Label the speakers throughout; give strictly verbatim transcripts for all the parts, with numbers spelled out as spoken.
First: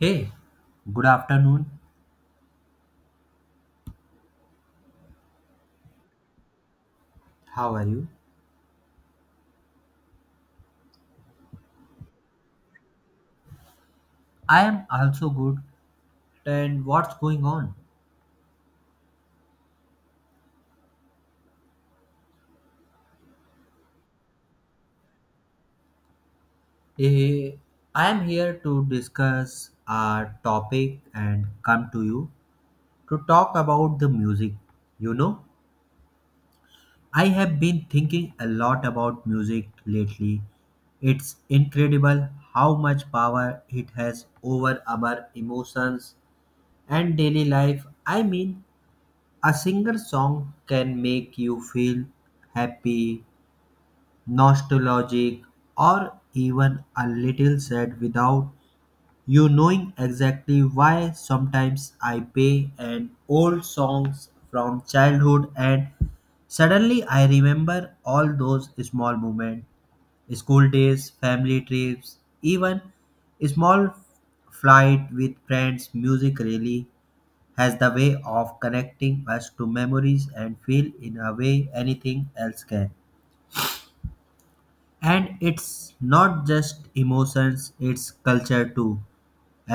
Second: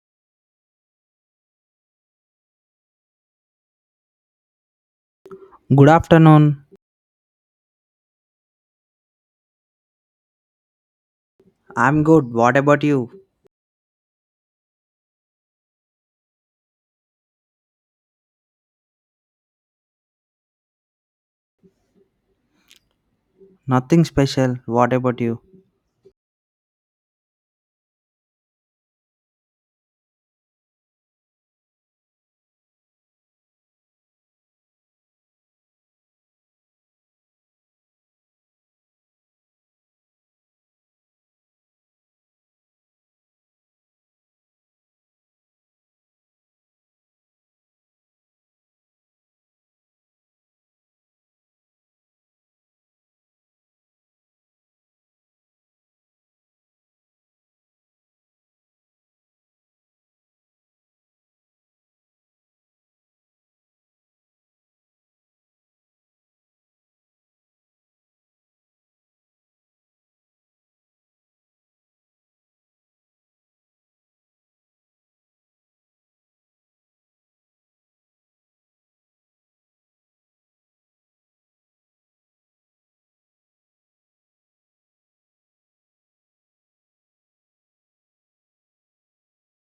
Speaker 1: Hey, good afternoon.
Speaker 2: Good afternoon.
Speaker 1: How are you?
Speaker 2: I'm good. What about you?
Speaker 1: I am also good. And what's going on?
Speaker 2: Nothing special. What about you?
Speaker 1: Eh, I am here to discuss our topic and come to you to talk about the music. You know, I have been thinking a lot about music lately. It's incredible how much power it has over our emotions and daily life. I mean, a single song can make you feel happy, nostalgic, or even a little sad without you knowing exactly why. Sometimes I play an old songs from childhood and suddenly I remember all those small moments, school days, family trips, even small flight with friends. Music really has the way of connecting us to memories and feel in a way anything else can. And it's not just emotions, it's culture too.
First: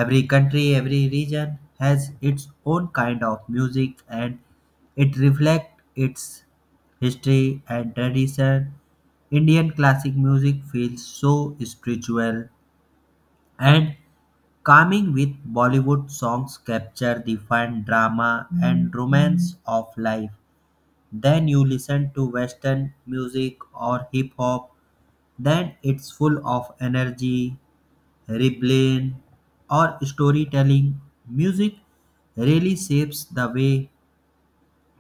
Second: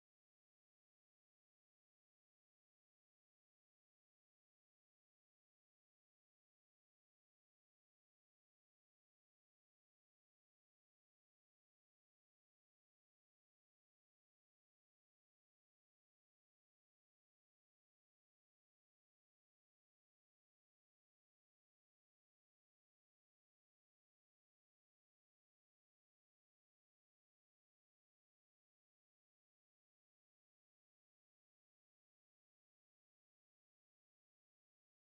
Speaker 1: Every country, every region has its own kind of music, and it reflects its history and tradition. Indian classic music feels so spiritual and calming, with Bollywood songs capture the fun, drama, and romance of life. Then you listen to western music or hip hop, then it's full of energy, rebellion, or storytelling. Music really shapes the way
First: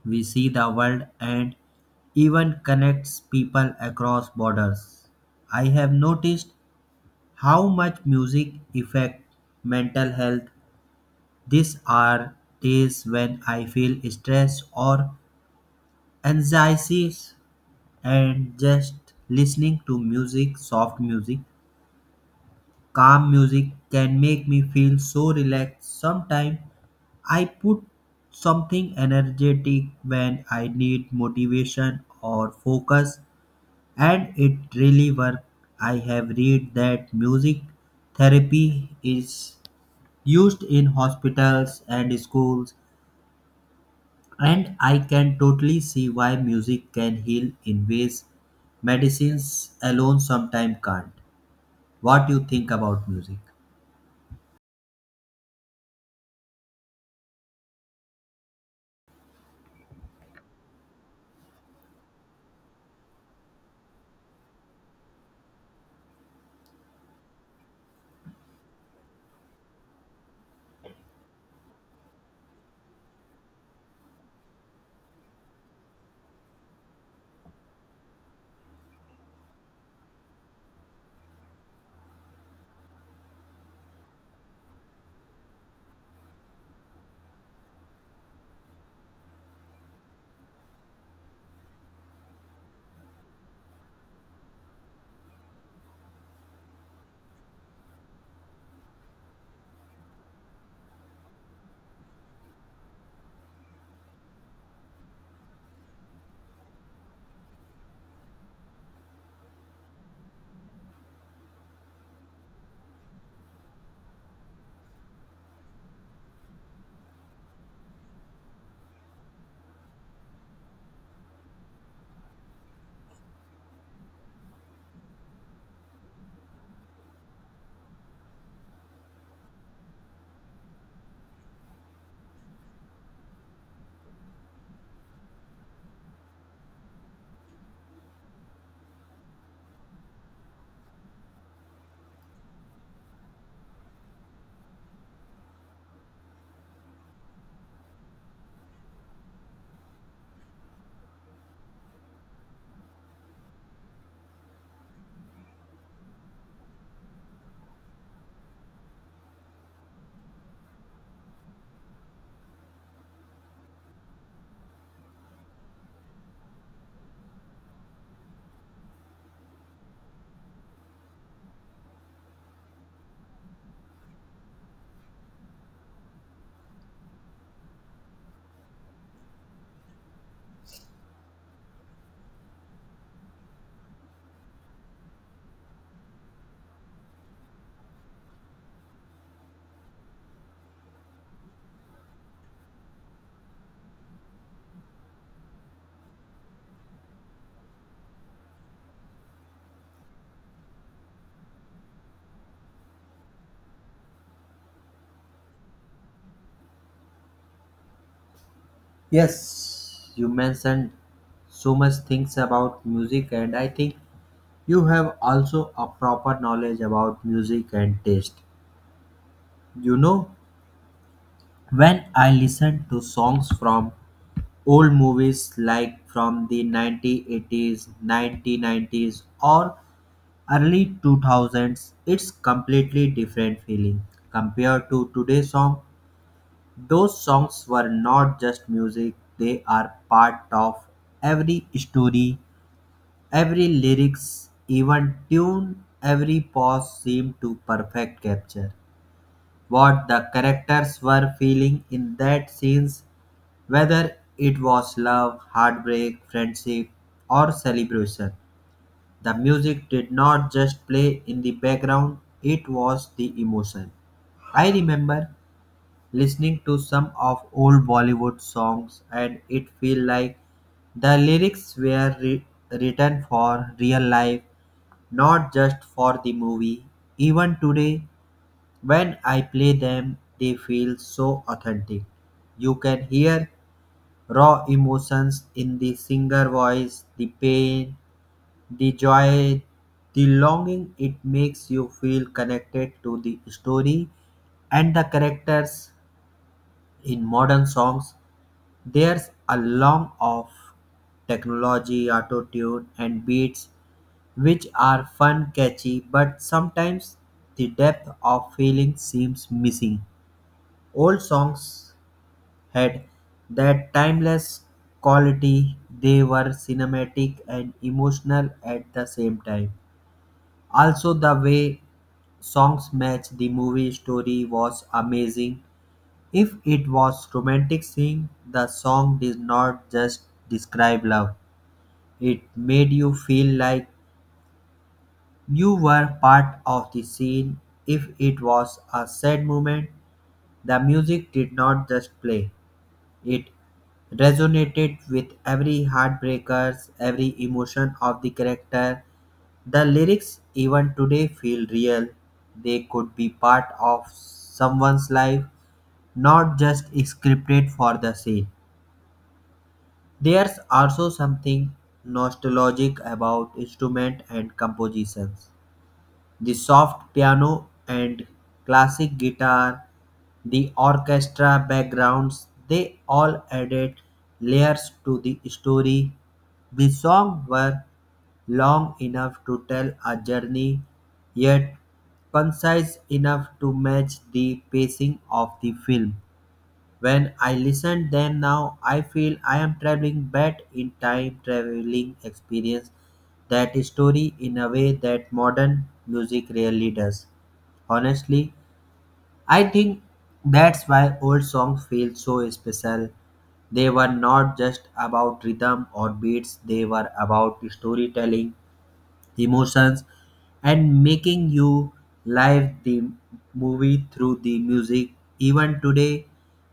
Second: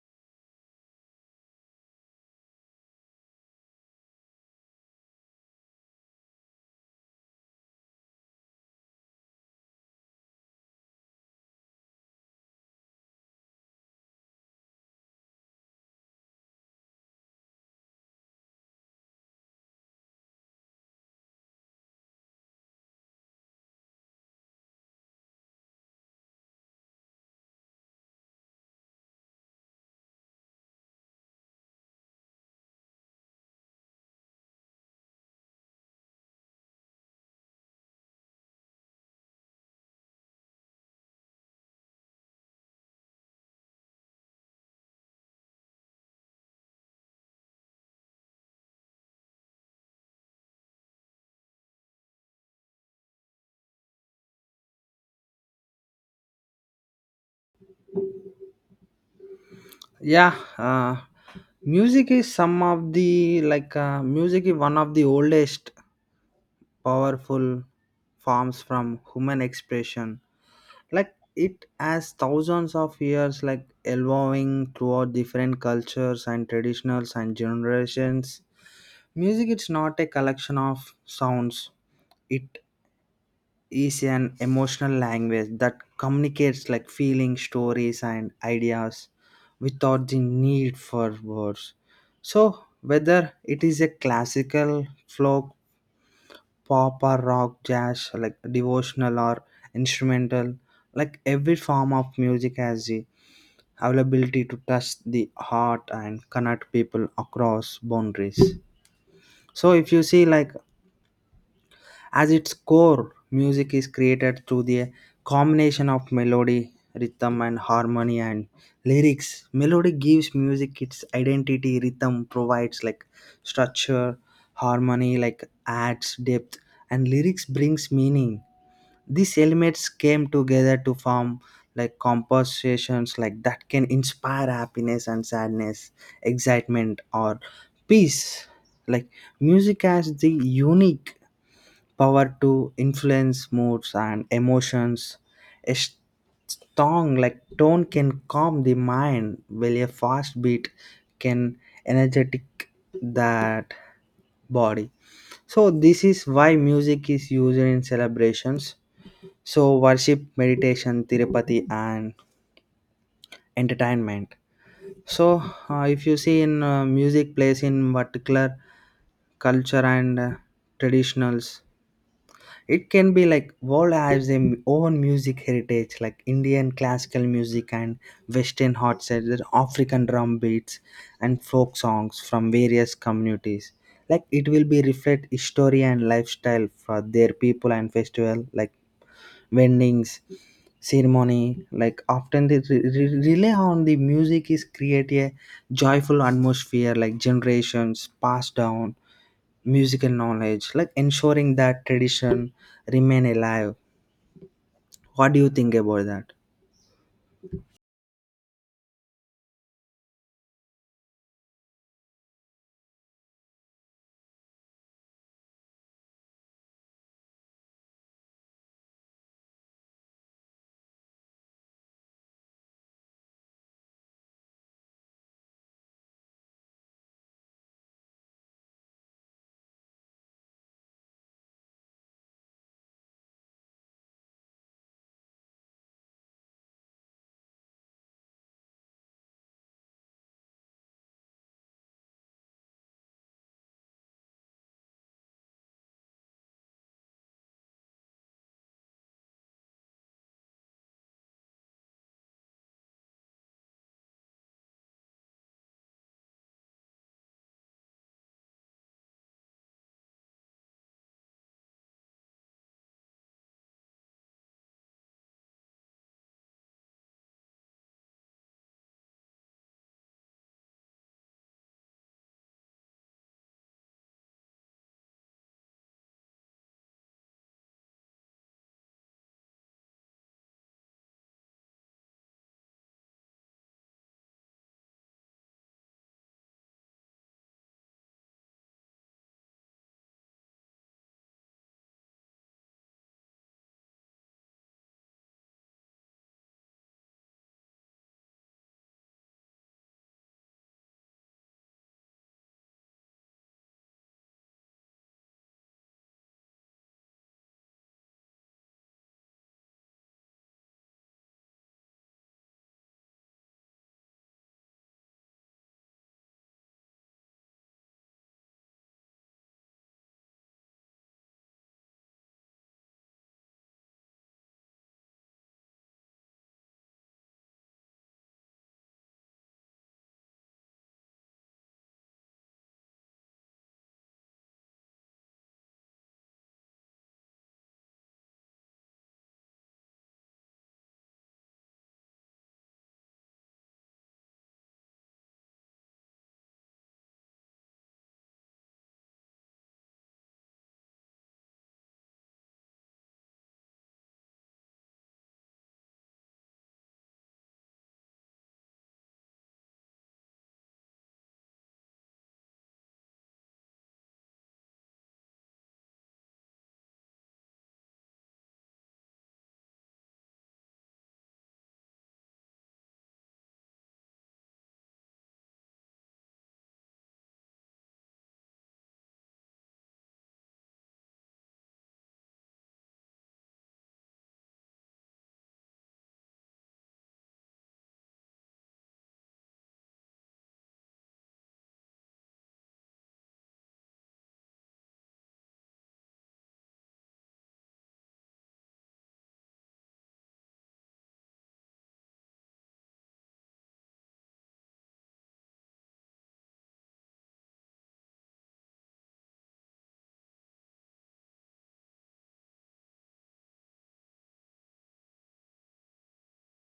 Speaker 1: we see the world and even connects people across borders. I have noticed how much music affects mental health. These are days when I feel stress or anxieties and just listening to music, soft music, calm music can make me feel so relaxed. Sometimes I put something energetic when I need motivation or focus, and it really works. I have read that music therapy is used in hospitals and schools, and I can totally see why music can heal in ways medicines alone sometimes can't. What do you think about music?
Speaker 2: yeah uh, music is some of the like uh, music is one of the oldest powerful forms from human expression like it has thousands of years like evolving throughout different cultures and traditionals and generations. Music is not a collection of sounds, it is an emotional language that communicates like feelings, stories, and ideas without the need for words. So, whether it is a classical, folk, pop, or rock, jazz, like devotional or instrumental, like every form of music has the availability to touch the heart and connect people across boundaries. So, if you see like as its core, music is created through the combination of melody, rhythm, and harmony and lyrics. Melody gives music its identity, rhythm provides like structure, harmony like adds depth, and lyrics brings meaning. These elements came together to form like compositions like that can inspire happiness and sadness, excitement or peace. Like music has the unique power to influence moods and emotions. A s- song like tone can calm the mind, while a fast beat can energetic that body. So this is why music is used in celebrations. So worship, meditation, Tirupati, and entertainment. So uh, if you see in uh, music plays in particular culture and uh, traditionals, it can be like world has their own music heritage like indian classical music and western hot sets, there are african drum beats and folk songs from various communities like it will be reflect history and lifestyle for their people and festival like vendings ceremony like often they re- re- rely on the music is create a joyful atmosphere like generations passed down musical knowledge like ensuring that tradition remain alive. What do you think about that?
Speaker 1: Yes, you mentioned so much things about music, and I think you have also a proper knowledge about music and taste. You know, when I listen to songs from old movies like from the nineteen eighties, nineteen nineties, or early two thousands, it's completely different feeling compared to today's song. Those songs were not just music, they are part of every story. Every lyrics, even tune, every pause seemed to perfect capture what the characters were feeling in that scenes, whether it was love, heartbreak, friendship, or celebration. The music did not just play in the background, it was the emotion. I remember listening to some of old Bollywood songs and it feel like the lyrics were re- written for real life, not just for the movie. Even today when I play them they feel so authentic. You can hear raw emotions in the singer voice, the pain, the joy, the longing. It makes you feel connected to the story and the characters. In modern songs there's a long of technology, auto-tune, and beats, which are fun, catchy, but sometimes the depth of feeling seems missing. Old songs had that timeless quality. They were cinematic and emotional at the same time. Also the way songs match the movie story was amazing. If it was romantic sing, the song did not just describe love, it made you feel like you were part of the scene. If it was a sad moment, the music did not just play. It resonated with every heartbreakers, every emotion of the character. The lyrics even today feel real. They could be part of someone's life, not just scripted for the scene. There's also something nostalgic about instrument and compositions, the soft piano and classic guitar, the orchestra backgrounds, they all added layers to the story. The songs were long enough to tell a journey, yet concise enough to match the pacing of the film. When I listen them now, I feel I am traveling back in time, traveling experience that story in a way that modern music rarely does. Honestly, I think that's why old songs feel so special. They were not just about rhythm or beats, they were about storytelling, emotions, and making you live the movie through the music. Even today,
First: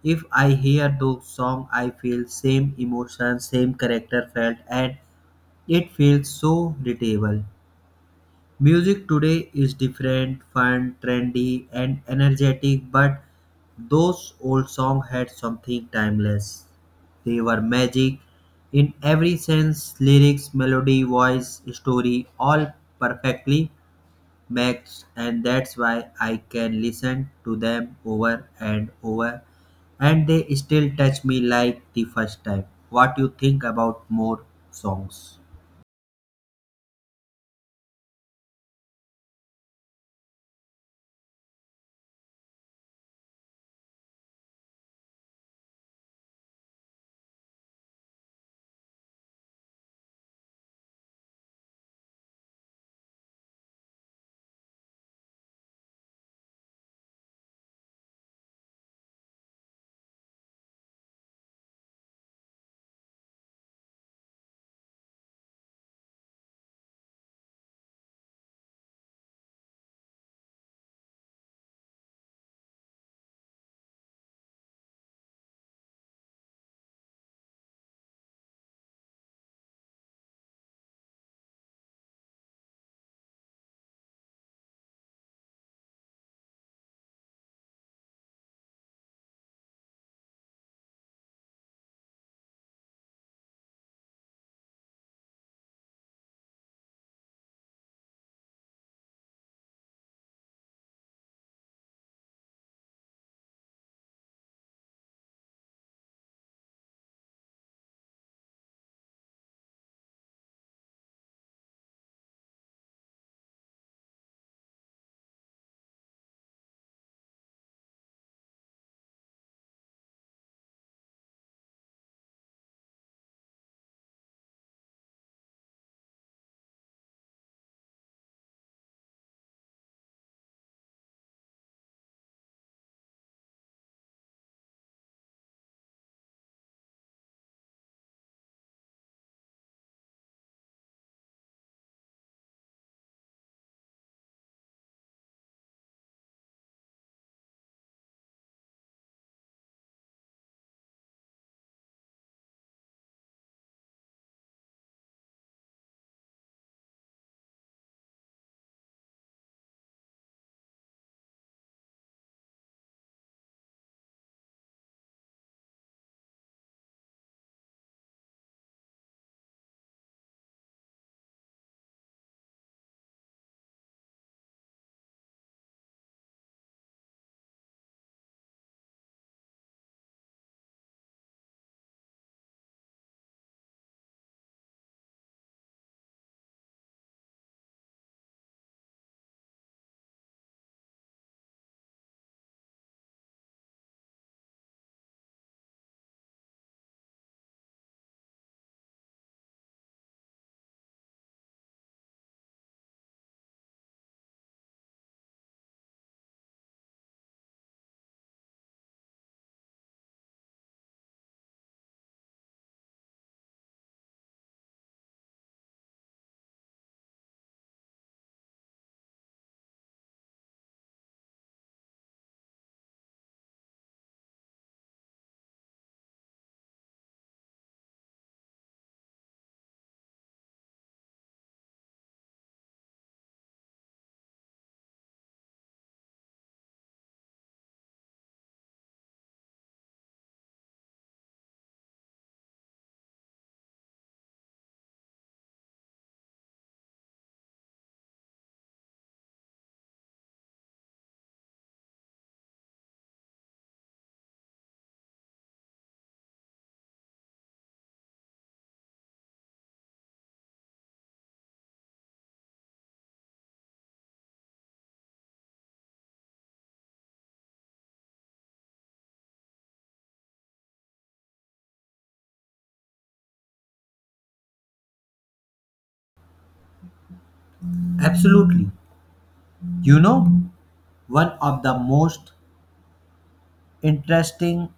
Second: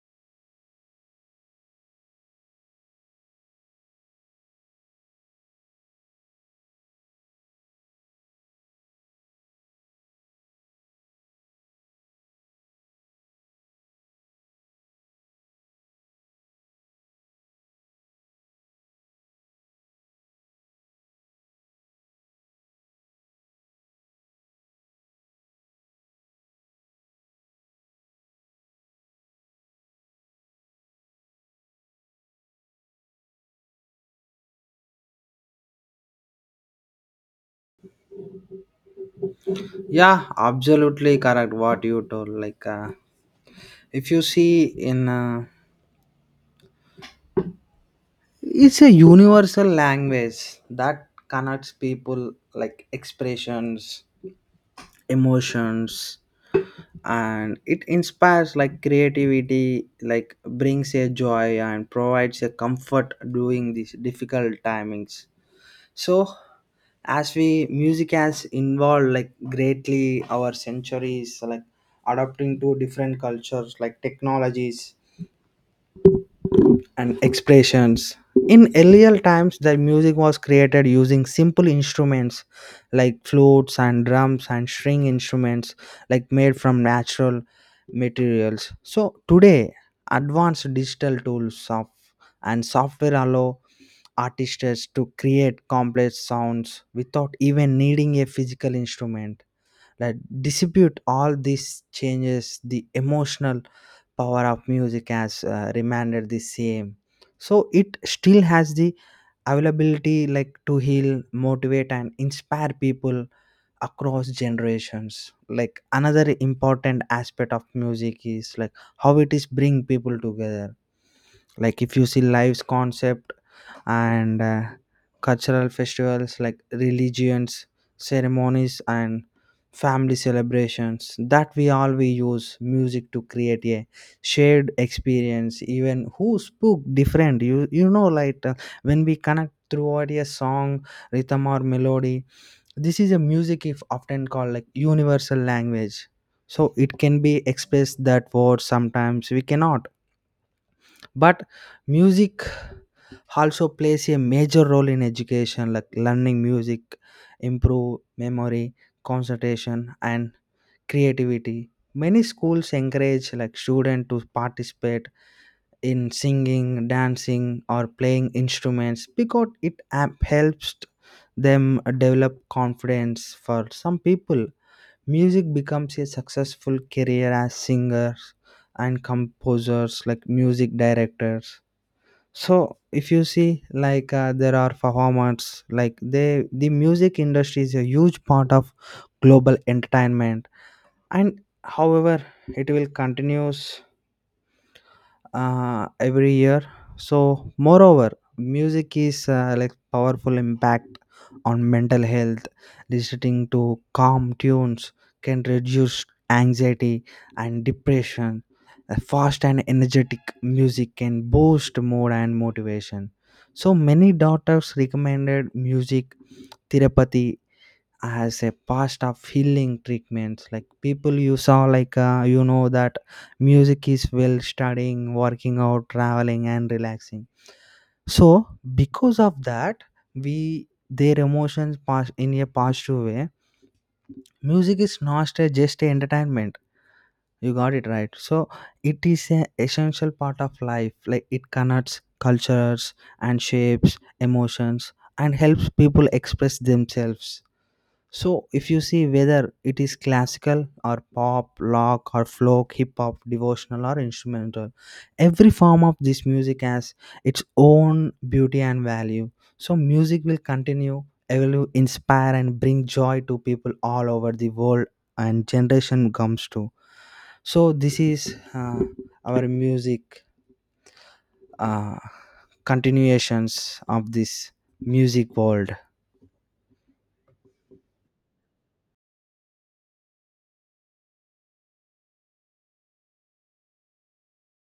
Speaker 1: if I hear those song, I feel same emotion, same character felt, and it feels so relatable. Music today is different, fun, trendy, and energetic, but those old songs had something timeless. They were magic in every sense, lyrics, melody, voice, story, all perfectly matched, and that's why I can listen to them over and over, and they still touch me like the first time. What you think about more songs?
Speaker 2: Yeah absolutely correct what you told like uh, if you see in uh, it's a universal language that connects people like expressions, emotions, and it inspires like creativity like brings a joy and provides a comfort during these difficult timings. So as we music has involved like greatly our centuries like adapting to different cultures like technologies and expressions. In earlier times the music was created using simple instruments like flutes and drums and string instruments like made from natural materials, so today advanced digital tools of and software allow artists to create complex sounds without even needing a physical instrument. Like dispute all these changes, the emotional power of music has uh, remained the same. So it still has the availability like to heal, motivate, and inspire people across generations. Like another important aspect of music is like how it is bring people together, like if you see lives concept and uh, cultural festivals like religions, ceremonies, and family celebrations, that we all we use music to create a shared experience even who spoke different you you know like uh, when we connect through a song, rhythm or melody. This is a music if often called like universal language, so it can be expressed that word sometimes we cannot. But music also plays a major role in education like learning music improve memory, concentration, and creativity. Many schools encourage like students to participate in singing, dancing, or playing instruments because it am- helps them develop confidence. For some people music becomes a successful career as singers and composers like music directors. So if you see like uh, there are performers like they the music industry is a huge part of global entertainment, and however it will continues uh, every year. So, moreover, music is uh, like powerful impact on mental health. Listening to calm tunes can reduce anxiety and depression. A fast and energetic music can boost mood and motivation. So, many doctors recommended music therapy as a past of healing treatments like people you saw like uh, you know that music is well studying, working out, traveling, and relaxing. So because of that we their emotions pass in a positive way. Music is not a, just a entertainment, you got it right. So it is an essential part of life like it connects cultures and shapes emotions and helps people express themselves. So, if you see whether it is classical or pop, rock or folk, hip hop, devotional or instrumental, every form of this music has its own beauty and value. So, music will continue, it will inspire and bring joy to people all over the world and generation comes to. So, this is uh, our music uh, continuations of this music world.
Speaker 1: Absolutely. You know, one of the most interesting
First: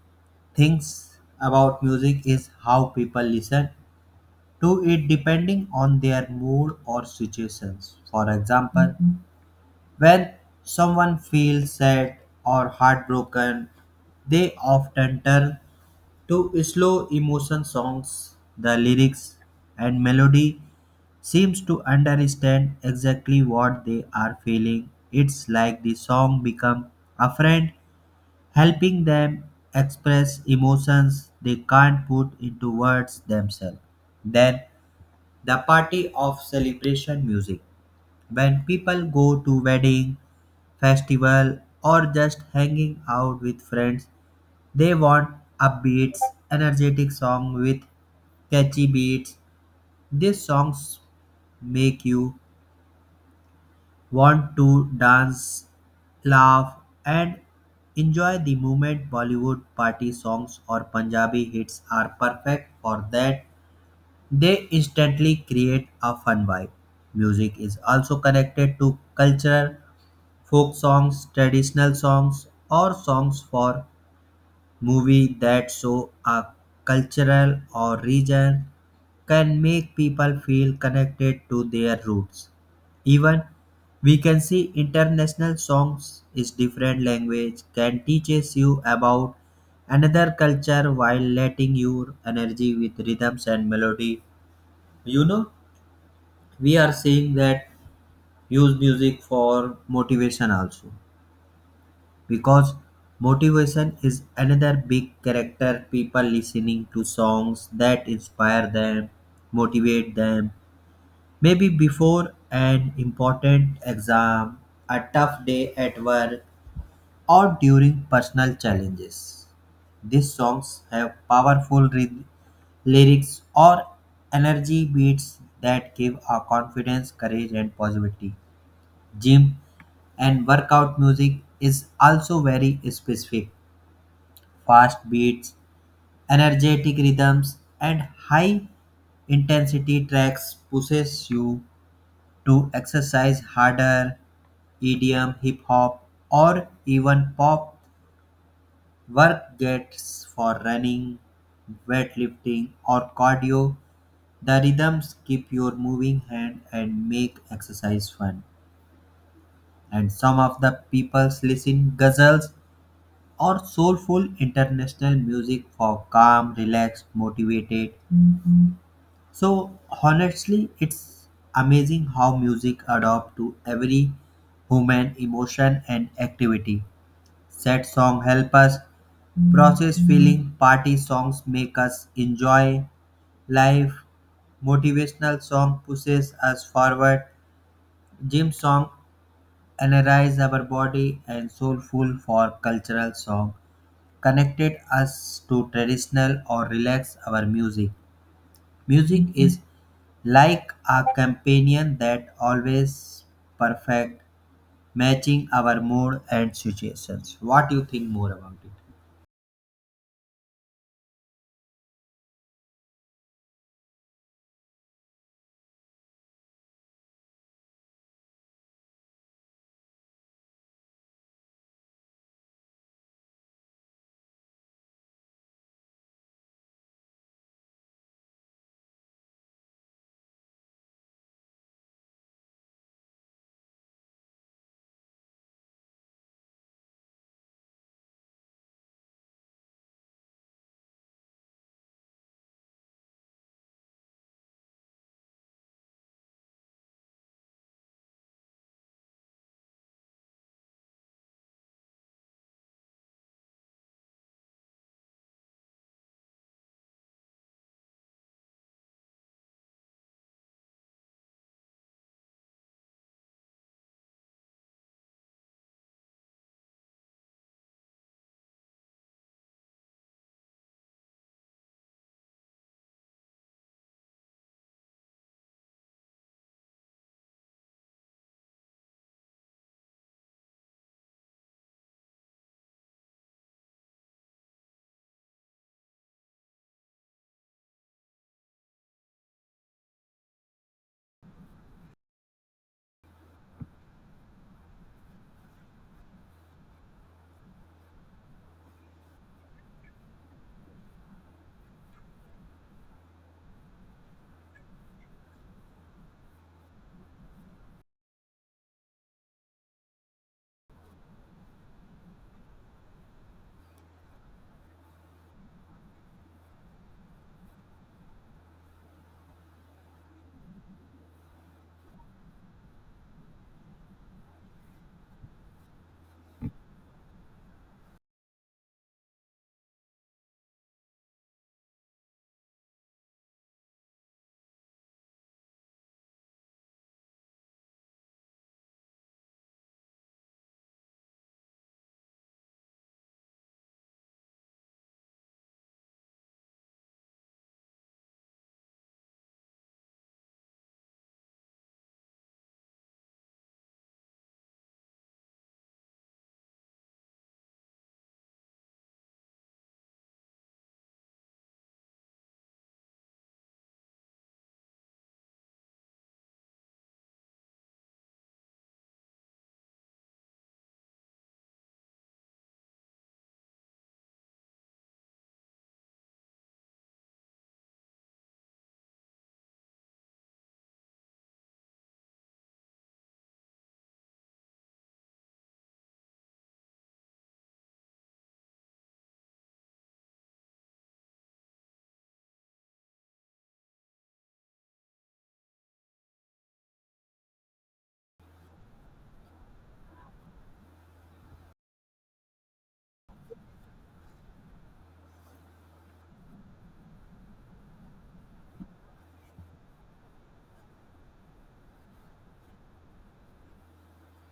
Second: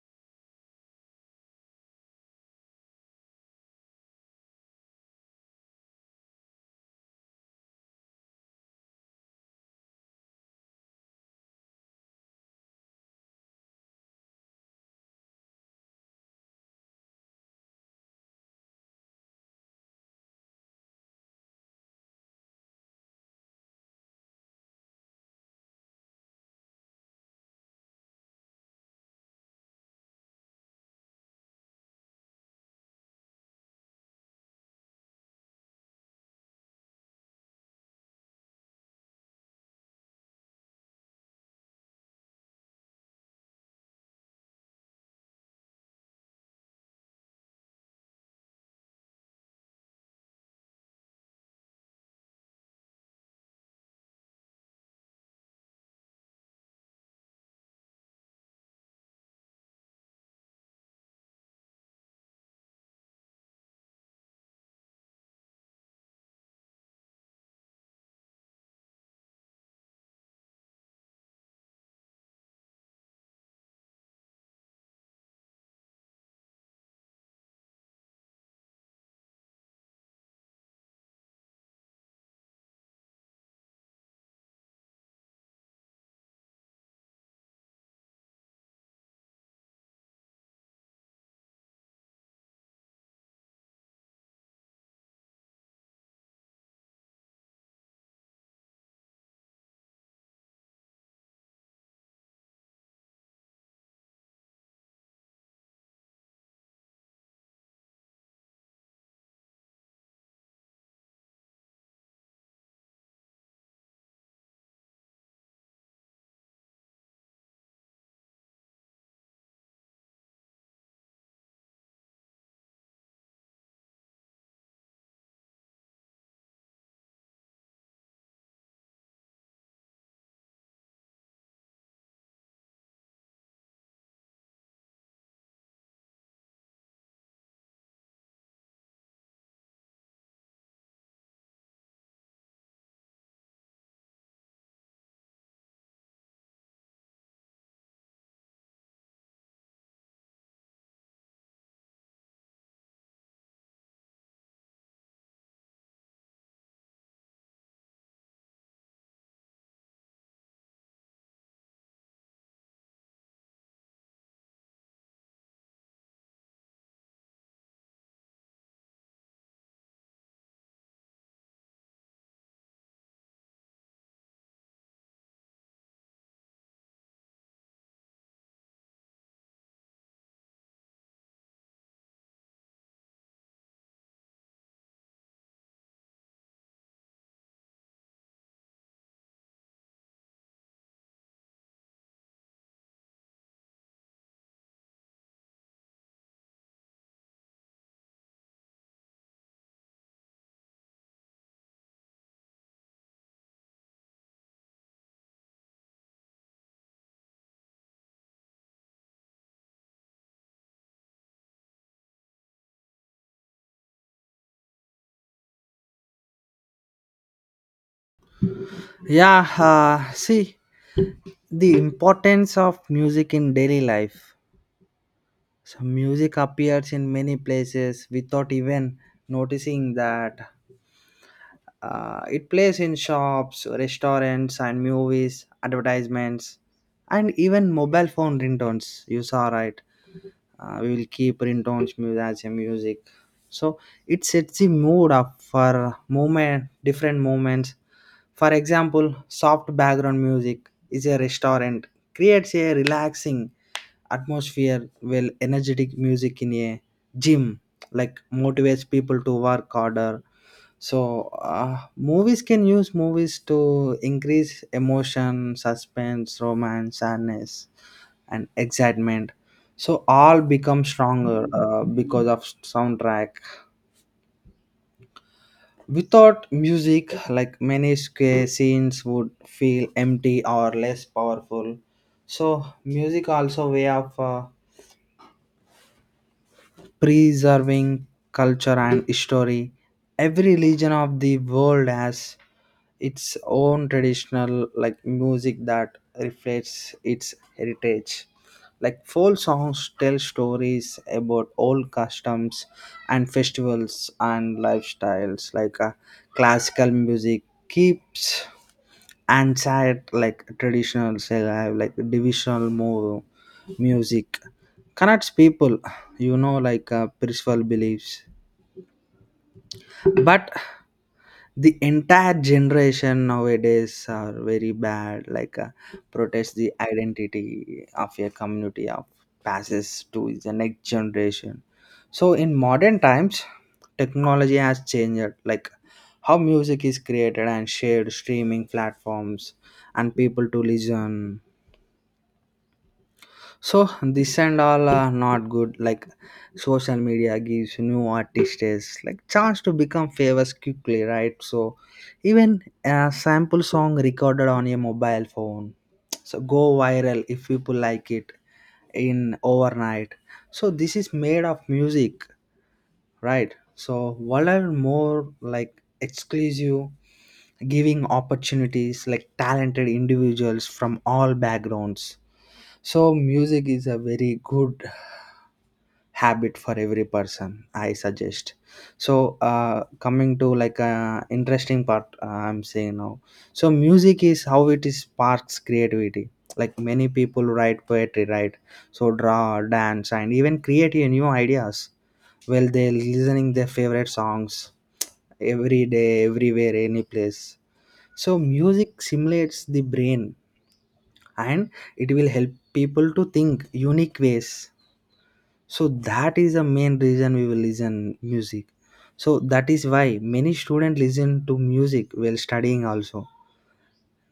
Speaker 1: things about music is how people listen to it depending on their mood or situations. For example, mhm, when someone feels sad or heartbroken, they often turn to slow emotion songs. The lyrics and melody seems to understand exactly what they are feeling. It's like the song become a friend helping them express emotions they can't put into words themselves. Then the party of celebration music. When people go to wedding, festival or just hanging out with friends, they want upbeats, energetic song with catchy beats. These songs make you want to dance, laugh, and enjoy the moment. Bollywood party songs or Punjabi hits are perfect for that. They instantly create a fun vibe. Music is also connected to culture, folk songs, traditional songs, or songs for movie that show a cultural or region can make people feel connected to their roots. Even we can see international songs is different language can teaches you about another culture while letting your energy with rhythms and melody. You know, we are seeing that use music for motivation also, because motivation is another big character. People listening to songs that inspire them, motivate them. Maybe before an important exam, a tough day at work, or during personal challenges. These songs have powerful ry- lyrics or energy beats that give our confidence, courage, and positivity. Gym and workout music is also very specific. Fast beats, energetic rhythms, and high intensity tracks pushes you to exercise harder. E D M, hip hop, or even pop work gets for running, weightlifting, or cardio. The rhythms keep your moving hand and make exercise fun. And some of the people listen guzzles or soulful international music for calm, relaxed, motivated. So honestly, it's amazing how music adapts to every human emotion and activity. Sad song help us process feeling, party songs make us enjoy life, motivational song pushes us forward, gym song energize our body, and soulful for cultural song connected us to traditional or relax our music. Music is like a companion that always perfect, matching our mood and situations. What do you think more about it?
Speaker 2: Yeah, uh, see the importance of music in daily life. So music appears in many places without even noticing that uh, it plays in shops, restaurants, and movies, advertisements, and even mobile phone ringtones, you saw right. Uh, we will keep ringtones mu- as a music, so it sets the mood up for moment different moments. For example, soft background music is a restaurant creates a relaxing atmosphere, well energetic music in a gym like motivates people to work harder. So uh, movies can use movies to increase emotion, suspense, romance, sadness, and excitement. So all become stronger uh, because of soundtrack. Without music like many sca- scenes would feel empty or less powerful. So music also way of uh, preserving culture and history. Every region of the world has its own traditional like music that reflects its heritage like folk songs tell stories about old customs and festivals and lifestyles. Like uh, classical music keeps and sad like traditional alive like divisional move music connects people, you know like uh, spiritual beliefs. But the entire generation nowadays are very bad like uh, protest the identity of a community of passes to the next generation. So in modern times technology has changed like how music is created and shared streaming platforms and people to listen. So this and all are not good. Like social media gives new artists like chance to become famous quickly, right? So even a sample song recorded on a mobile phone, so go viral if people like it in overnight. So this is made of music, right? So what are more like exclusive giving opportunities like talented individuals from all backgrounds. So music is a very good habit for every person I suggest. So uh, coming to like uh, interesting part uh, I'm saying now. So music is how it is sparks creativity, like many people write poetry right, so draw, dance, and even create a new ideas well they're listening their favorite songs every day, everywhere, any place. So music simulates the brain and it will help people to think unique ways. So that is the main reason we will listen music. So that is why many students listen to music while studying also,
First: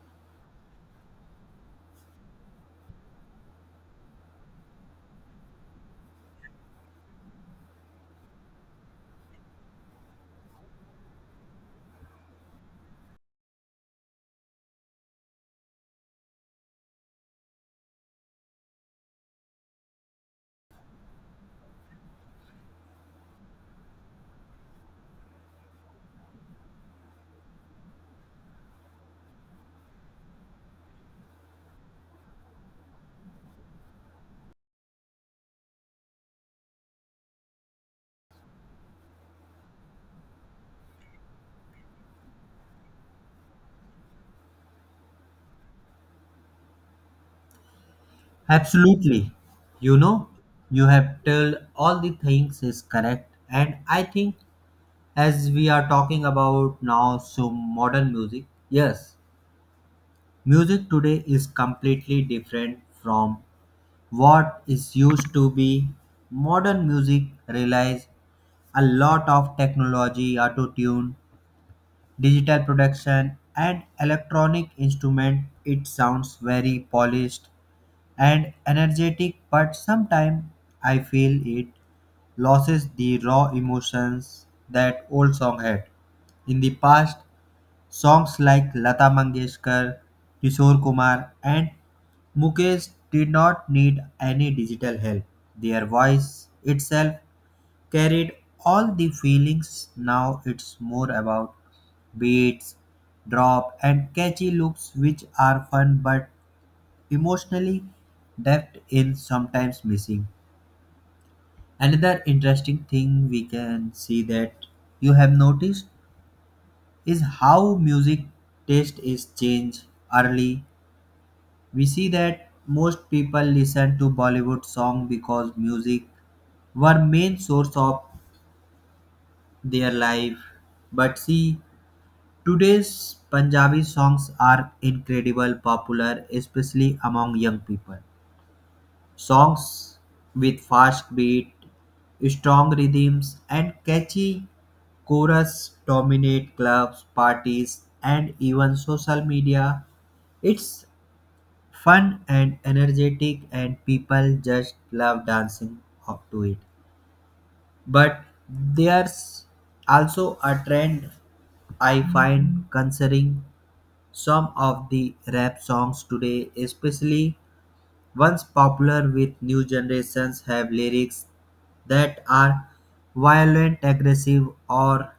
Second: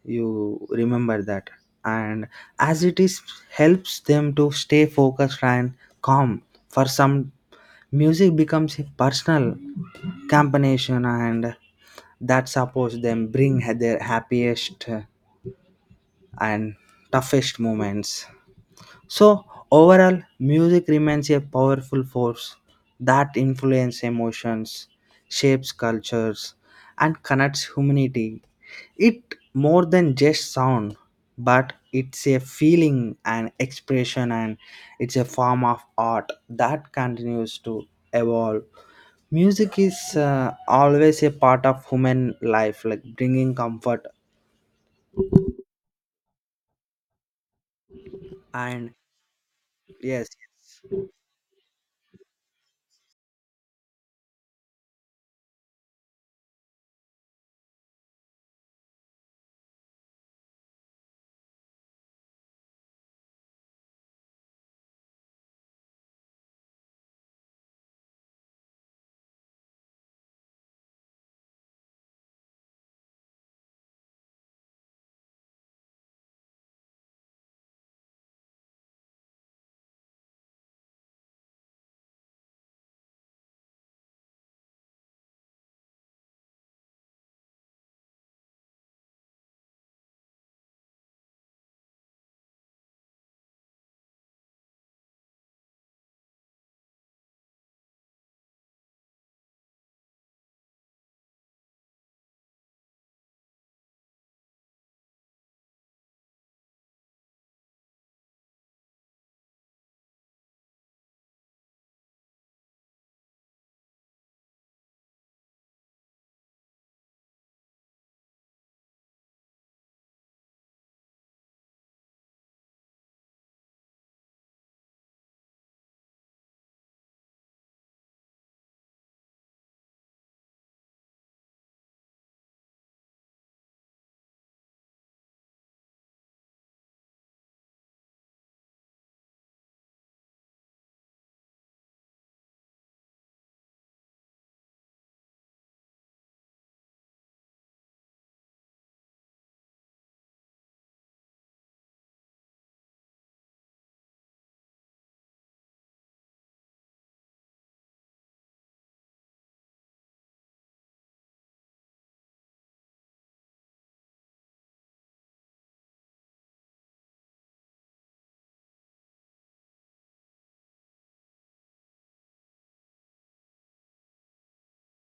Speaker 2: you remember that. And as it is helps them to stay focused and calm. For some, music becomes a personal combination and that supports them bring their happiest and toughest moments. So, overall, music remains a powerful force that influences emotions, shapes cultures, and connects humanity. It more than just sound, but it's a feeling and expression, and it's a form of art that continues to evolve. Music is uh, always a part of human life, like bringing comfort and
Speaker 1: Absolutely. You
Speaker 2: yes,
Speaker 1: know, you have told all the things is correct. And I think as we are talking about now so modern music, yes, music today is completely different from what is used to be. Modern music relies a lot of technology, auto tune, digital production, and electronic instrument. It sounds very polished and energetic but sometimes I feel it loses the raw emotions that old song had. In the past, songs like Lata Mangeshkar, Kishore Kumar, and Mukesh did not need any digital help. Their voice itself carried all the feelings. Now it's more about beats, drop, and catchy loops, which are fun but emotionally depth in sometimes missing. Another interesting thing we can see that you have noticed is how music taste is changed early. We see that most people listen to Bollywood song because music were main source of their life. But see, today's Punjabi songs are incredibly popular, especially among young people. Songs with fast beat, strong rhythms, and catchy chorus dominate clubs, parties, and even social media. It's fun and energetic, and people just love dancing up to it. But there's also a trend I find concerning. Some of the rap songs today, especially ones popular with new generations, have lyrics that are violent, aggressive, or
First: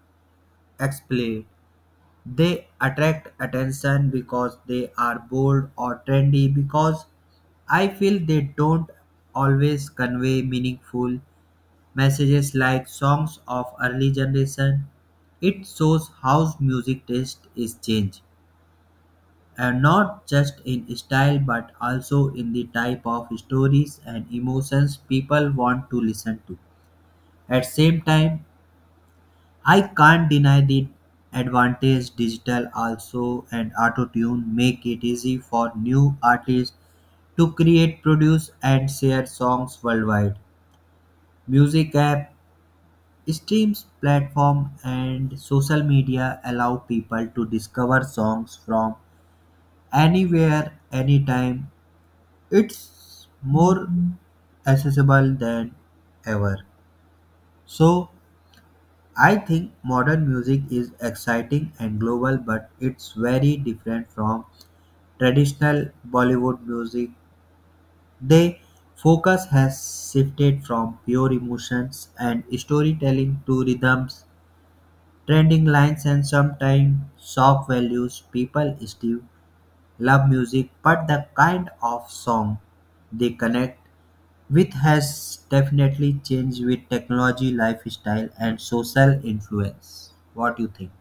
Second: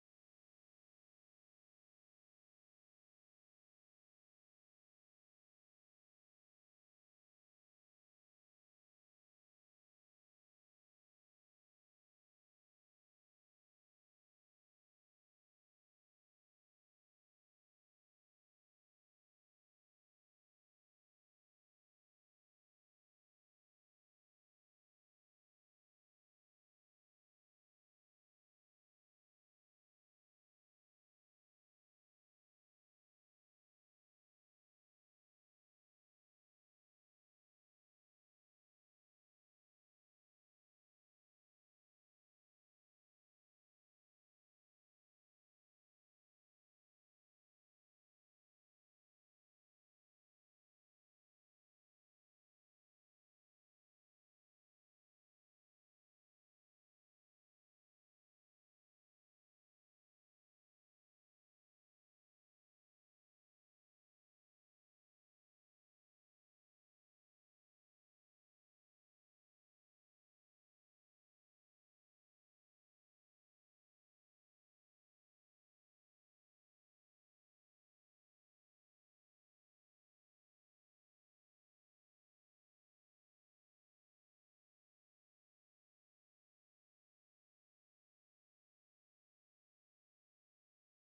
Speaker 1: explicit. They attract attention because they are bold or trendy, because I feel they don't always convey meaningful messages like songs of early generation. It shows how music taste is changed, and not just in style but also in the type of stories and emotions people want to listen to. At same time I can't deny the advantage digital also, and auto tune make it easy for new artists to create, produce, and share songs worldwide. Music app, streams platform, and social media allow people to discover songs from anywhere, anytime, it's more accessible than ever. So I think modern music is exciting and global, but it's very different from traditional Bollywood music. They focus has shifted from pure emotions and storytelling to rhythms, trending lines, and sometimes soft values. People still love music, but the kind of song they connect which has definitely changed with technology, lifestyle, and social influence. What do you think?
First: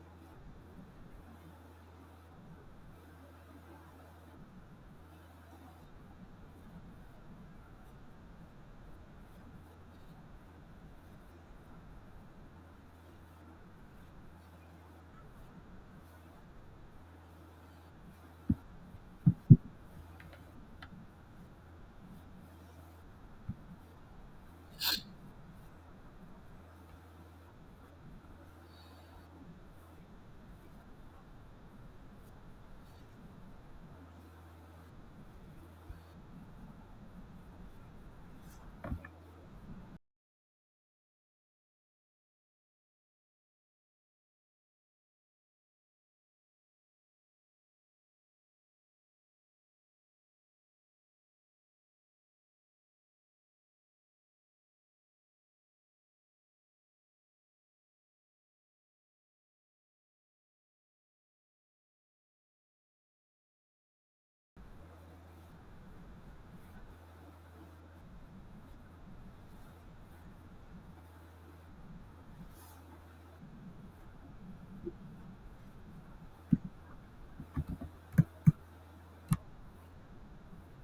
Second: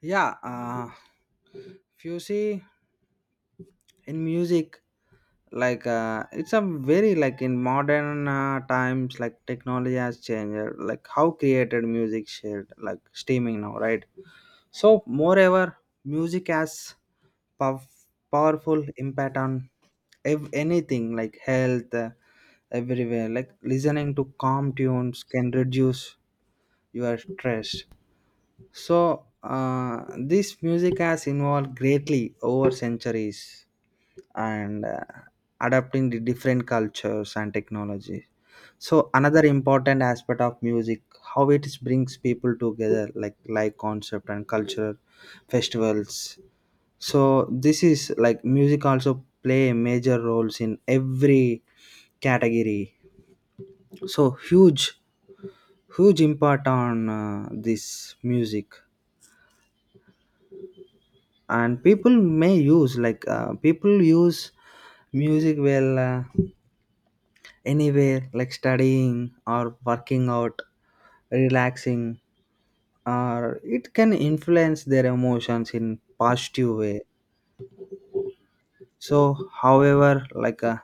Speaker 2: yeah. Uh, if you see in music, like uh, it's a very like in modern uh, times like technology has changed like how created music shared like streaming now, right? So moreover music has pow- powerful impact on ev- anything like health, uh, everywhere like listening to calm tunes can reduce your stress. So, uh, this music has evolved greatly over centuries and uh, adapting the different cultures and technology. So, another important aspect of music, how it is brings people together, like like concept and culture festivals. So, this is like music also play major roles in every category. So, huge, huge impact on uh, this music. And people may use like uh, people use music well uh, anywhere like studying or working out, relaxing, or it can influence their emotions in positive way. So however like uh,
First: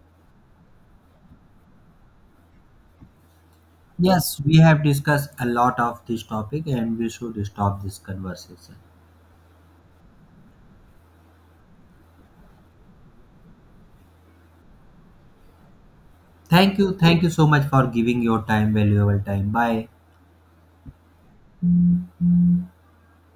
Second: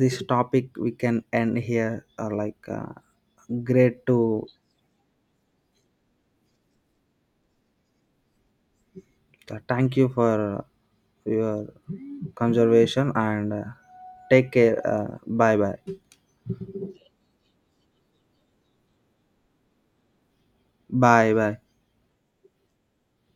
Speaker 2: this topic we can end here uh, like uh, great to
Speaker 1: Yes, we have discussed a lot of this topic and we should stop this conversation.
Speaker 2: uh, thank you for your conservation and uh, take care. Uh, bye bye.
Speaker 1: Thank you. Thank you so much for giving your time, valuable time. Bye.
Speaker 2: Bye bye.